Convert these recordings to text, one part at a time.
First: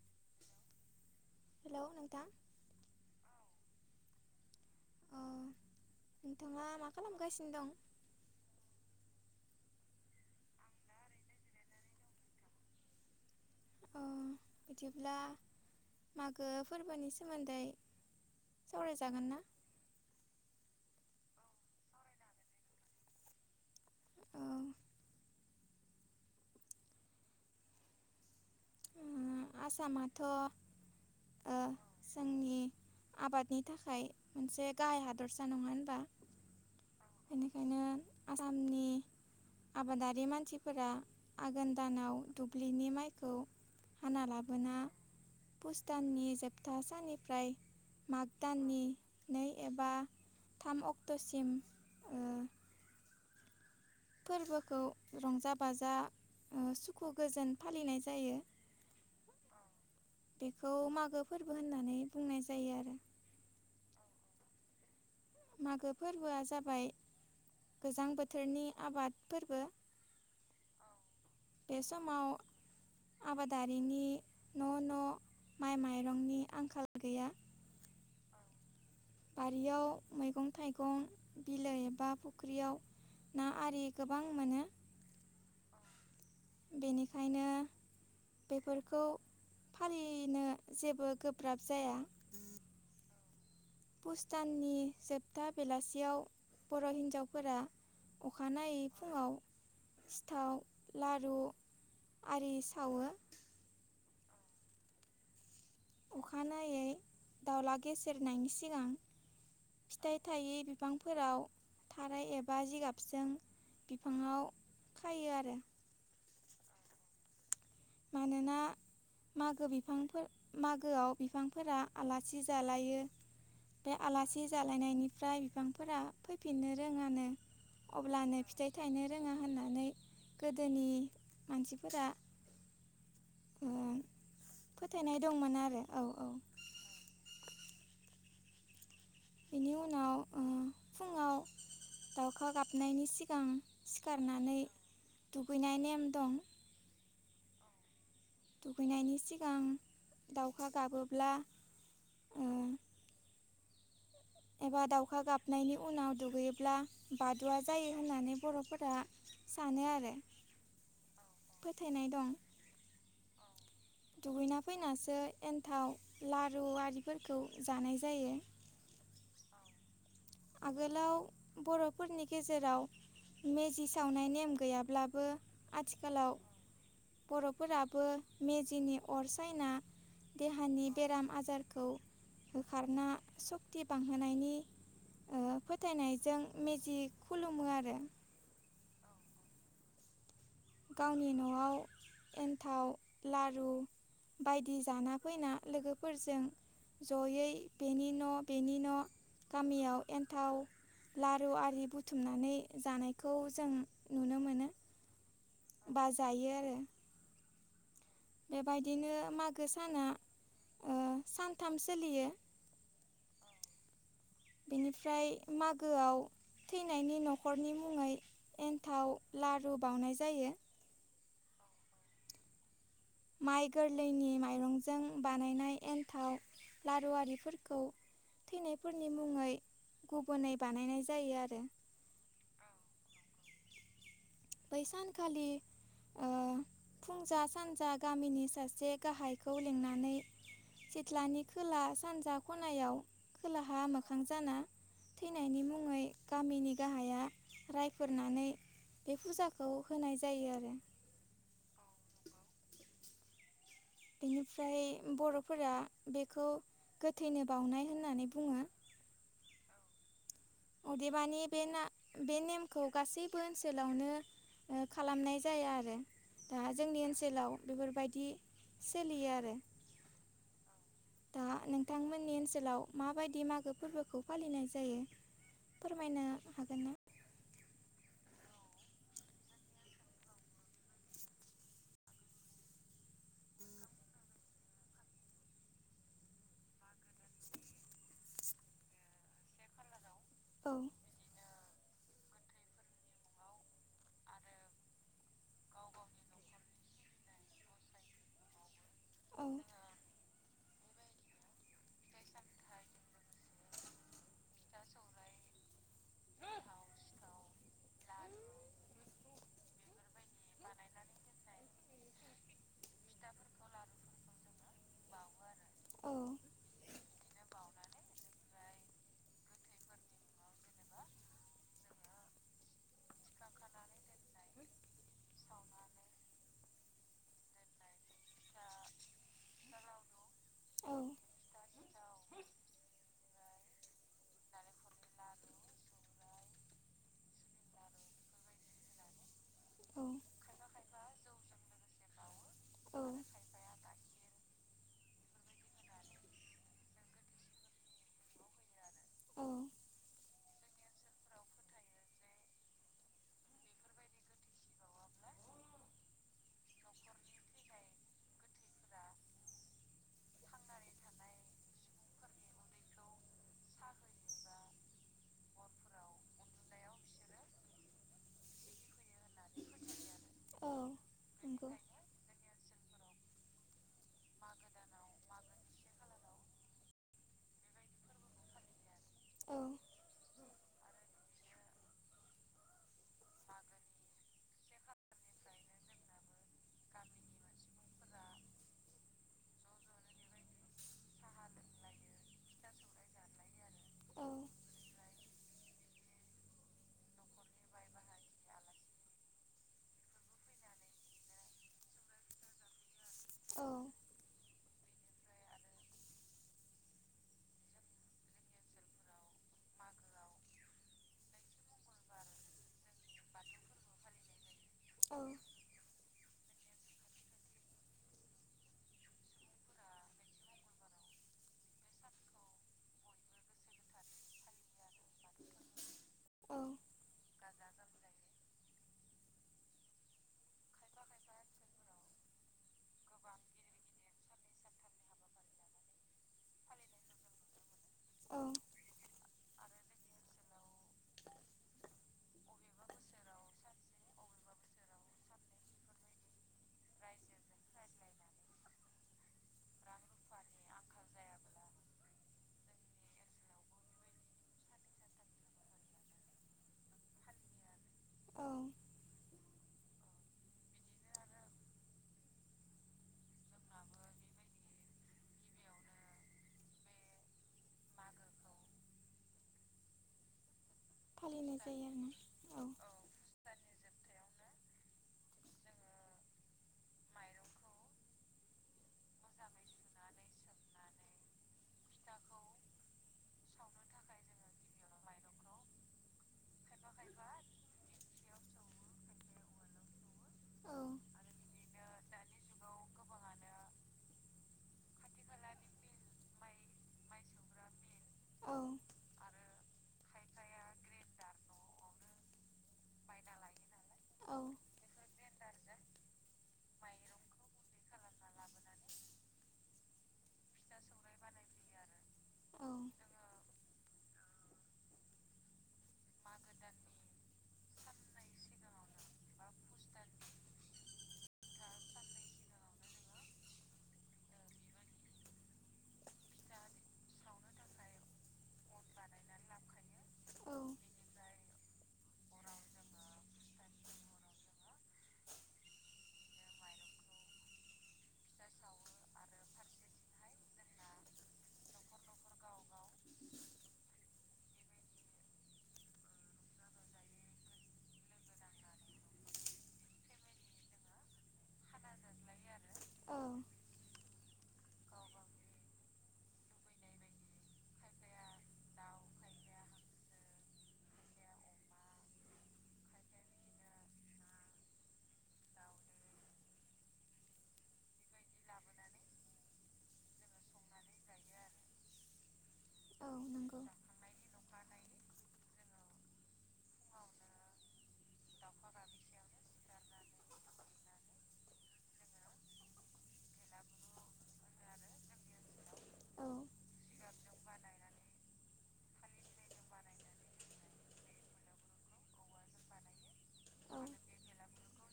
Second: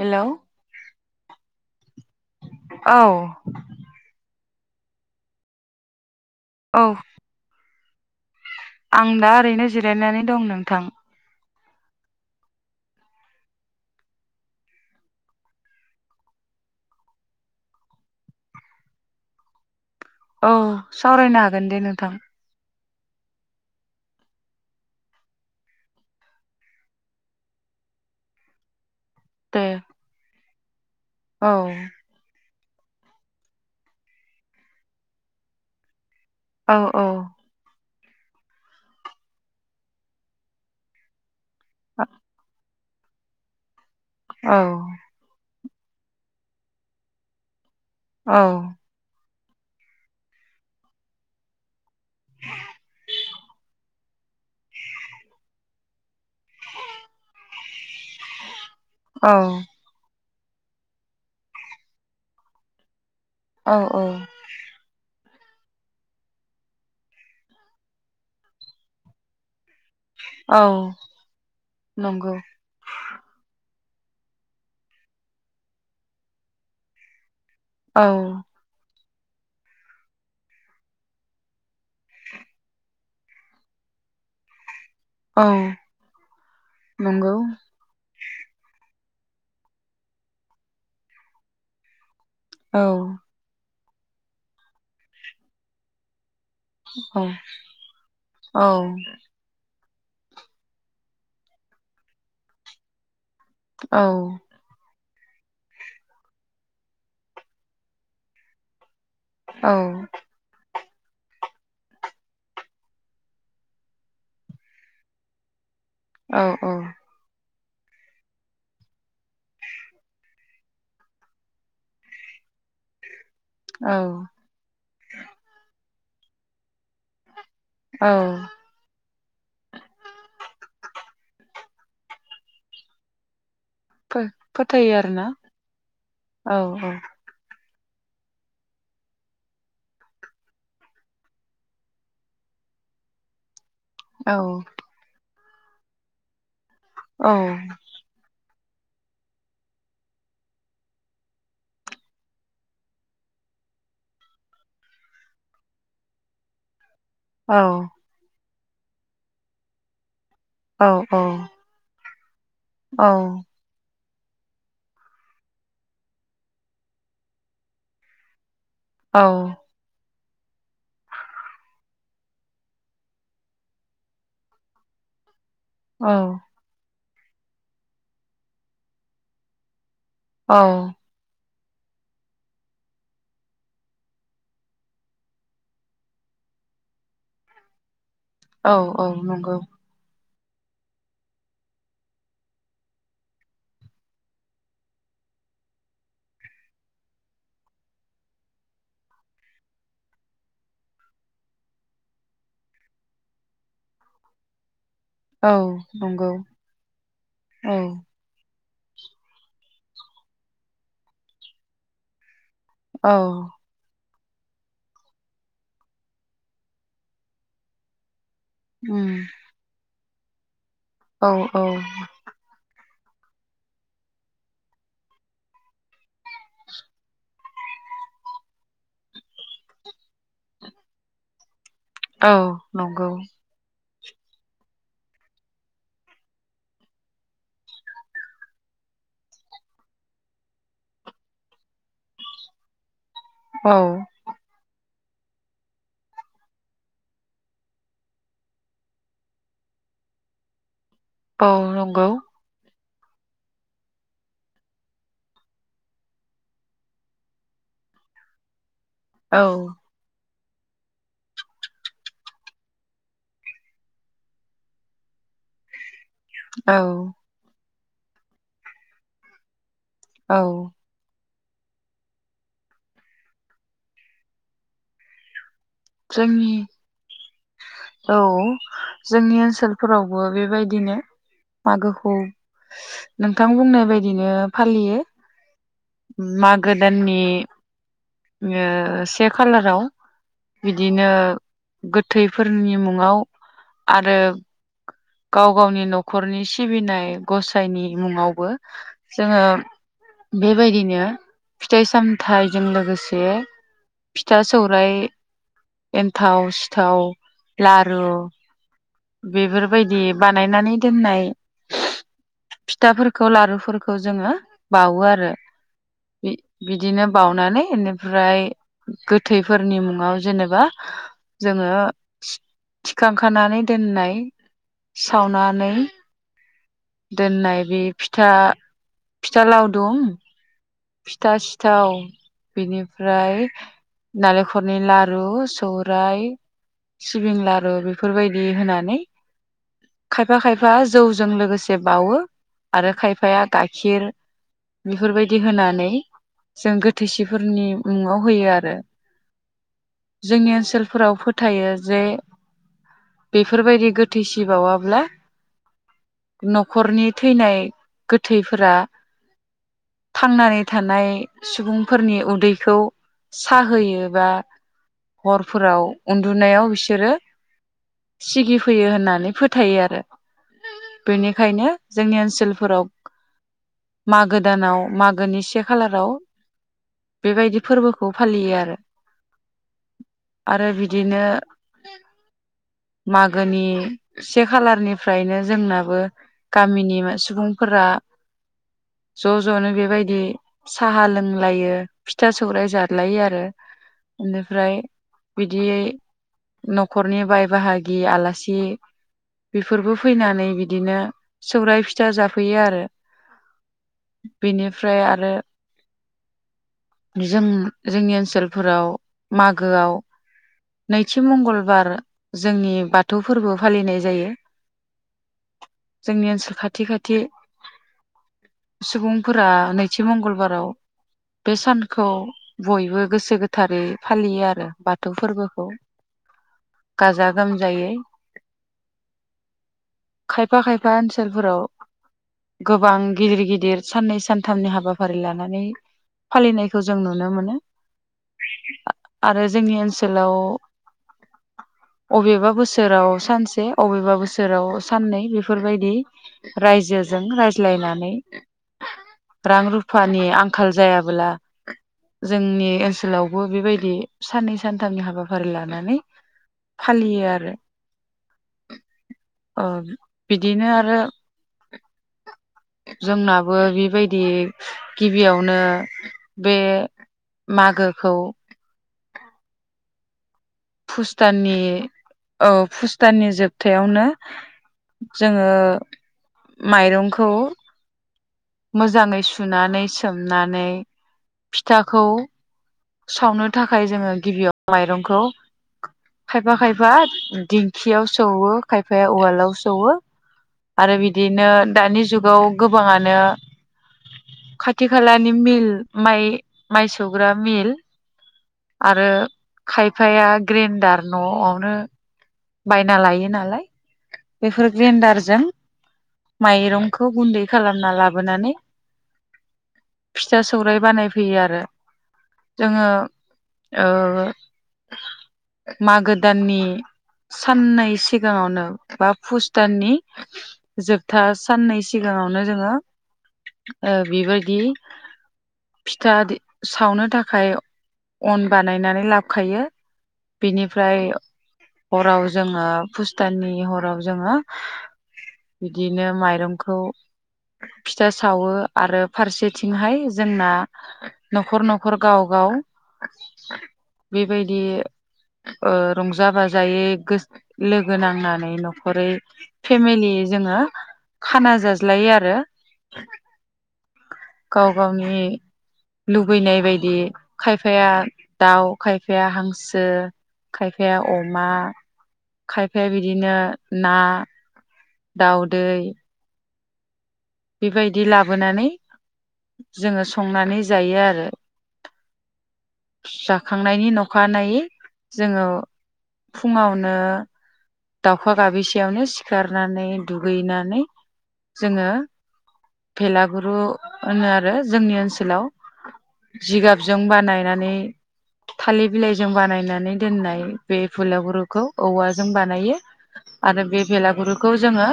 Hello hello नोंथां औ अ नोंथाङा औ मा खालामगासिनो दं? आं दा ओरैनो जिरायनानै दं नोंथां अ बिदिब्ला मागो फोरबोनि सोमोन्दै सावराय जागोनना अह सावरायनो हागोन दे नोंथां औ दे आसामाथ औ ओ जोंनि आबादनि थाखाय मोनसे गाहाय हादरसा नङा होनबा औ औ बेनिखायनो आसामनि आबादारि मानसिफोरा आघोन दानाव दुब्लि दुब्लि नि माइखौ हाना औ लाबोना पुस दाननि जोबथा साननिफ्राय माग औ दाननि नै एबा थाम अक्टसिम ओ फोरबोखौ रंजा बाजा ओ सुखु गोजोन फालिनाय जायो। औ बेखौ मागो फोरबो होननानै बुंनाय जायो आरो। औ औ मागो फोरबोआ जाबाय गोजां बोथोरनि आबाद फोरबो औ बे समाव नंगौ आबादारि रिनि न न माइ माइरंनि आंखाल गैया। औ बारियाव मैगं थाइगं बिलो एबा फुख्रियाव ना आरि गोबां मोनो। औ नंगौ बेनिखायनो बेफोरखौ फालिनो जेबो गोब्राब जाया। औ पुस दाननि जोबथा बेलासियाव बर औ हिन्जावफोरा औ अखानायै फुङाव सिथाव लारु आरि सावो। औ अखानायै दावला गेसेेरनायनि सिगां फिथाइ थायै बिफांफोराव थाराय एबा जिगाबजों बिफाङाव खायो आरो। औ औ मानोना मागो बिफांफोर मागोआव बिफांफोरा आलासि जालायो। बे औ आलासि जालायनायनिफ्राय बिफांफोरा फैफिननो रोङानो। औ अब्लानो फिथाइ थायनो रोङा होननानै गोदो गोदोनि मानसिफोरा ओ फो फोथायो आरो फोथायनाय ना दंमोन आरो औ औ औ बेनि उनाव ओ फुङाव दाउखा गाबनायनि सिगां औ सिखारनानै दुगैनाय नेम दं औ दुगैनायनि सिगां दाउखा गाबोब्ला उम एबा दाउखा गाबनायनि उनाव दुगैयोब्ला बादुआ औ जायो होननानै बरफोरा सानो आरो। औ औ फोथायनाय दं औ दुगैना फैनासो एन्थाव लारु आरिफोरखौ जानाय जायो। औ आगोलाव बर'फोरनि गेजेराव मेजि सावनाय नेम गैयाब्लाबो आथिखालाव बर'फोराबो मेजिनि अर सायना औ औ देहानि बेराम आजार खौ होखारना सक्ति बांहोनायनि ओ फोथायनायजों मेजि खुलुमो आरो। औ-औ नंगौ। गावनि न'आव एन्थाव लारु बायदि जाना फैना लोगोफोरजों। जयै बेनि न' बेनि न' गामियाव एन्थाव लारु आरि बुथुमनानै जानायखौ जों नुनो मोनो। औ बा नंगौ जायो आरो औ। बेबायदिनो मागो साना ओ सानथाम सोलियो। औ बिनिफ्राय मागोआव थैनायनि न'खरनि मुङै, उम एन्थाव लारु बाउनाय जायो। औ औ। माइ गोरलैनि माइरंजों बानायनाय एन्थाव, लारु आरिफोरखौ, थैनायफोरनि मुङै गुबुनै बानायनाय जायो आरो। औ नंगौ। बैसान खालि ओ फुंजा सानजा गामिनि सासे गाहायखौ लिंनानै, सिथ्लानि खोला सानजा खनायाव औ खोलाहा मोखां जाना थैनायनि मुङै गामिनि गाहाया रायफोरनानै, बे फुजाखौ होनाय जायो आरो। औ नंगौ। बेनिफ्राय बर'फोरा बेखौ गोथैनो बावनाय होननानै बुङो। औ। अदेबानि बेना बे नेमखौ गासैबो ओनसोलावनो ओ खालामनाय जाया आरो। दा औ जोंनि ओनसोलाव बेफोरबायदि सोलियो आरो। औ। दा नोंथांमोननि ओनसोलाव माबायदि मागो फोरबोखौ फालिनाय जायो। फोरमायनो जोंनि हागोना? औ जोंनि ओनसोलफोरावबो बेबायदिनो, मागोखौ नोंथां बुंनाय बायदिनो फालियो। मागो दाननि ओ से खालाराव औ बिदिनो गोथैफोरनि मुङाव आरो गाव गावनि न'खरनि सिबिनाय गसायनि मुङावबो जोङो [unintelligible] बेबायदिनो फिथाइ सामथाइजों लोगोसे फिथा सौरायाइ एन्थाव सिथाव लारु बेफोरबायदि बानायनानै दोननाय फिथाफोरखौ लारुफोरखौ जोङो बावो आरो। आरो आरो बिदिनो बानानै बेनिफ्राय गोथैफोरनि मुं आव जेनेबा जोङो थि खांखानानै दोननाय सावनानै, दोननाय बे फिथा फिथा लावदुम फिथा, सिथाव बेनिफ्राय नालेंखलनि लारु, सौराय सिबिं लारु बेफोरबायदि होनानै, खायफा खायफा जौजों लोगोसे बावो आरो खायफाया गाइखेर, बेफोरबायदि होनानै जों गोथैसिफोरनि मुङाव होयो आरो आरो बेफोरबायदि बेनि जोंनि ओनसोलफोराव फोथायो जे, बेफोरबायदि गोथैसि बावाब्ला, न'खरनि थैनाय गोथैफोरा थांनानै, नै सुबुंफोरनि उदैखौ साहोयोबा, हरफोराव उन्दुनायाव बिसोरो सिगिफैयो होनो। होननानै फोथायो आरो थाखायनो बेनिखायनो जोंनि ओनसोलफोराव, मागो दानाव मागोनि से खालाराव बेबायदि फोरबोखौ फालियो आरो आरो बिदिनो [inaudible] मागोनि से खालारनिफ्रायनो जोंनाबो गामिनि सुबुंफोरा [inaudible] ज' ज'नो बेबायदि साहा लोंलायो, फिथा, सौराइ जालायो आरो बेनिफ्राय बिदियै न'खरनि बाय बाहागि आलासि बेफोरबो फैनानै बिदिनो सौराय, फिथा जाफैयो आरो बेनिफ्राय आरो जों जोंनि ओनसोलफोराव मागोआव नैथि मंगलबार जोंनि बाथौ फोरबो फालिनाय जायो। जोंनि ओनसोल खाथि खाथि सुबुंफोरा नैथि मंगलबाराव बे सानखौ बयबो गोसो गोथारै फालियो आरो बाथौ फोरबो गाजा गोमजायै। खायफा खायफा ओनसोलफोराव गोबां गिदिर गिदिर साननै सान सथामनि हाबाफारि लानानै फालिनायखौ जों नुनो मोनो आरो जोंनि ओनसोलाव [inaudible] अबेबा बोसोराव सानसे अबेबा बोसोराव साननै बेफोरबायदि रायजो जों रायज्लायनानै रां रुफानि आंखाल जायाबोला जोंनि ओनसोल सोलावबो बेबायदि साननै, सानथामनि हाबा फारि लानानै फालियो आरो औ ओ, बिदिनो आरो जोंनाबो बेबायदि गिबियावनो बे मागोखौ फुस दाननि फालिनाय जायो औ आरोना फुस दाननि जोबथायानो जोङो माइरंखौ मोजाङै सुनानै सोमनानै फिथाखौ सावनो थाखाय जोङो गिबियाव माइरंखौ खायफा खायफा दिंखियाव सौवो खायफाया उवालाव सौवो। आरो बिदिनो दानि जुगाव गोबाङानो खाथि खालानि मिल माइ, माइ सौग्रा मिल औ आरो खायफाया ग्रेन्डार न'आवनो बायना लायो नालाय औ बेफोर ग्रेन्डारजों माइरंखौ गुन्दै खालामना लाबोनानै [inaudible] फिथा सौराय बानायफैयो आरो जोङो ओ मागो दाननि साननै सिगाङावनो बा फुस दाननि जोबथा साननै सिगां सिगाङावनो जोङो ओ बेबायद दि फिथा सावनो थाखाय अन बानायनानै लाबखायो औ औ बिनिफ्राय हाराव जोङो फुस दाननि हराव जोङो बिदिनो माइरंखौ फिथा सावो आरो फारसेथिंहाय जोंना न'खर न'खर गाव गाव गाव बेबायदि रंजा बाजा जायै गोस लोगो नांनानै न'खरै फेमिलि जोङो खाना जाज्लायो आरो औ बेनिफ्राय औ गाव गावनि लुबैनाय बायदि खायफाया दाउ खायफाया हांसो खायफाया अमा खायफाया बिदिनो ना दावदै बेबायदि लाबोनानै जोङो संनानै जायो आरो औ नंगौ जाखांनायनि नखानायैै जोङो फुङावनो दाउखा गाबिसेयावनो सिखारनानै दुगैनानै जोङो भेलागुरु होनो आरो जोंनि ओनसोलाव औ जिगाबजों बानायनानै थालिर बिलाइजों बानायनानै दोननाय बे बेलागुरुखौ जों बानाय आरो बे बेलागुरुखौ जोङो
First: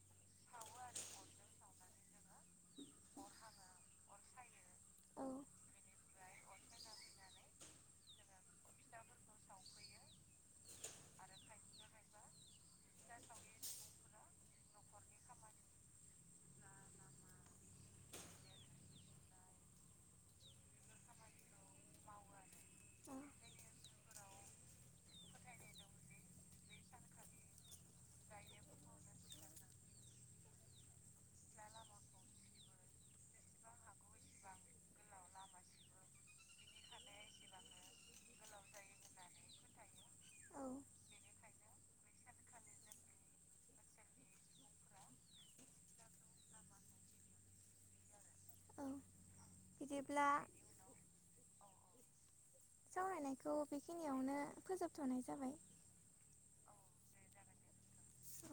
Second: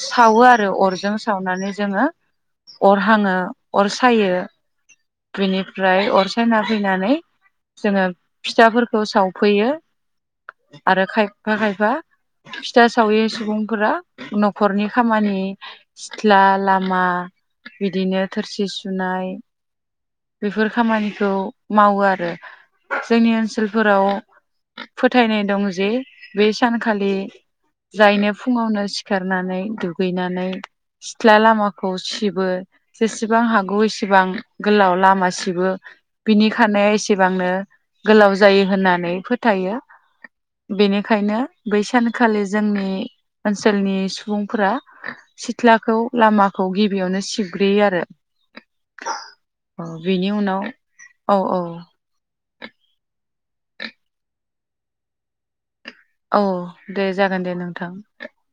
सावो आरो अरजों सावनानै जोङो अर हाङो अर सायो ओनसोलफोराव बिनिफ्राय अर सायना फैनानै जोङो फिथाफोरखौ सावफैयो आरो खायफा खायफा फिथा सावि सुबुंफोरा न'खरनि खामानि सिथ्ला लामा बिदिनो थोरसि सुनाय बेफोर खामानिखौ मावो आरो जोंनि ओनसोलफोराव फोथायनाय दं जे बे सानखालि जायनो फुङावनो सिखारनानै दुगैना नै जेसिसिथ्ला लामाखौ सिबो सेबां हागौ इसेबां गोलाव लामा सिबो बिनिखानाय एसेबांनो गोलाव लाव जायो होननानै फोथायो औ बेनिखायनो बै सानखालि जोंनि ओनसोलनि सु बुंफोरा सिथ्लाखौ लामाखौ गिबियावनो सिबग्रोयो आरो औ औ बेनि बिदिब्ला उनाव औ औ सावरायनायखौ बेखिनियावनो फोजोबथ'नाय जाबाय औ दे जागोन दे नोंथां ओ